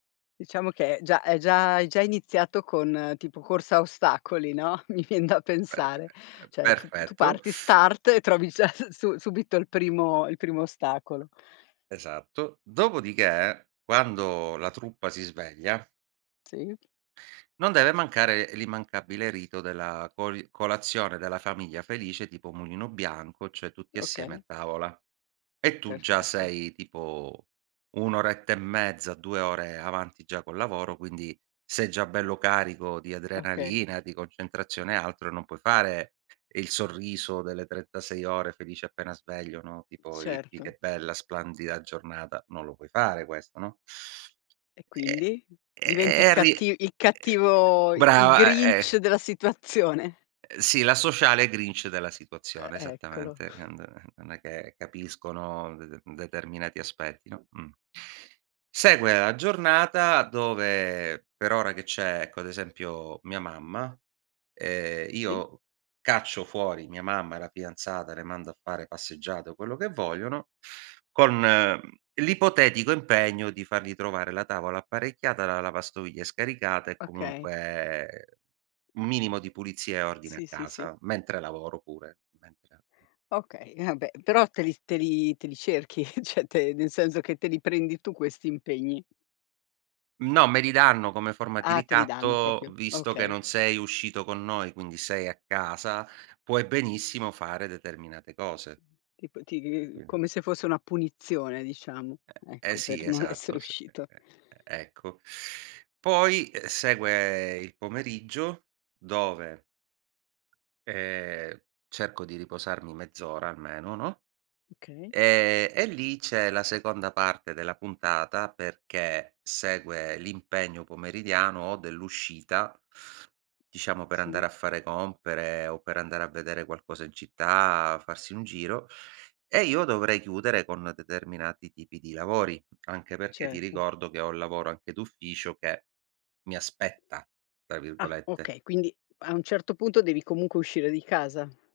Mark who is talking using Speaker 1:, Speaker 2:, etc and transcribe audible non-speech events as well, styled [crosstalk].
Speaker 1: Diciamo che già è già è già iniziato con tipo corsa a ostacoli, no, mi vien da
Speaker 2: Perfe
Speaker 1: pensare.
Speaker 2: è
Speaker 1: Cioè tu tu
Speaker 2: perfetto.
Speaker 1: parti,
Speaker 2: [sucks teeth]
Speaker 1: start, e trovi già su su subito il primo il primo ostacolo.
Speaker 2: Esatto. Dopodiché quando la truppa si sveglia
Speaker 1: Sì.
Speaker 2: non deve mancare l'immancabile rito della coli colazione della famiglia felice tipo Mulino Bianco, cioè tutti assieme a
Speaker 1: Okay.
Speaker 2: tavola.
Speaker 1: È
Speaker 2: E tu già
Speaker 1: perfetto.
Speaker 2: sei tipo 1 oretta e mezza, 2 ore avanti già col lavoro, quindi sei già bello carico di
Speaker 1: Okay.
Speaker 2: adrenalina, di concentrazione e altro, non puoi fare il sorriso delle 36 ore felice appena sveglio, no, tipo: “Ridi,
Speaker 1: Certo.
Speaker 2: che bella, splendida giornata.” Non lo puoi fare questo, no.
Speaker 1: E
Speaker 2: [sucks teeth]
Speaker 1: quindi?
Speaker 2: E e
Speaker 1: Diventi
Speaker 2: e
Speaker 1: il
Speaker 2: arri eh,
Speaker 1: catti il cattivo, i il
Speaker 2: brava e
Speaker 1: Grinch
Speaker 2: eh.
Speaker 1: della situazione.
Speaker 2: Ehm, sì, l'asociale Grinch della
Speaker 1: E
Speaker 2: situazione,
Speaker 1: eccolo.
Speaker 2: esattamente. Quand non è che capiscono de de determinati aspetti, no, mh. Segue la giornata dove, per ora che c'è, ecco, ad esempio mia mamma, ehm,
Speaker 1: Sì.
Speaker 2: io caccio fuori mia mamma e la fidanzata, le mando a fare passeggiate o quello che vogliono, con l'ipotetico impegno di fargli trovare la tavola apparecchiata, la lavastoviglie scaricata e
Speaker 1: Okay.
Speaker 2: comunque un minimo di pulizia e ordine a
Speaker 1: Sì, sì, sì.
Speaker 2: casa, mentre lavoro pure, mentre.
Speaker 1: Okay, e vabbè. Però te li te li te li cerchi, [chuckles] cioè te nel senso che te li prendi tu questi impegni.
Speaker 2: No, me li danno come forma di
Speaker 1: Ah, te li danno
Speaker 2: ricatto:
Speaker 1: proprio,
Speaker 2: "Visto che
Speaker 1: okay.
Speaker 2: non sei uscito con noi, quindi sei a casa, puoi benissimo fare determinate cose."
Speaker 1: Tipo ti
Speaker 2: Quindi
Speaker 1: come se fosse una punizione, diciamo.
Speaker 2: E eh
Speaker 1: Ecco,
Speaker 2: sì,
Speaker 1: per non essere
Speaker 2: esatto, s e
Speaker 1: uscito.
Speaker 2: e e ecco. Poi, uhm, segue il pomeriggio, dove ehm, cerco di riposarmi mezz'ora almeno, no,
Speaker 1: Okay.
Speaker 2: ehm, e lì c'è la seconda parte della puntata, perché segue l'impegno pomeridiano o dell'uscita, diciamo, per andare
Speaker 1: Sì.
Speaker 2: a fare compere o per andare a vedere qualcosa in città, farsi un giro, e io dovrei chiudere con determinati tipi di lavori. Anche perché ti
Speaker 1: Certo.
Speaker 2: ricordo che ho un lavoro anche d'ufficio che "mi aspetta", tra
Speaker 1: Ah
Speaker 2: virgolette.
Speaker 1: okay, quindi a un certo punto devi comunque uscire di casa.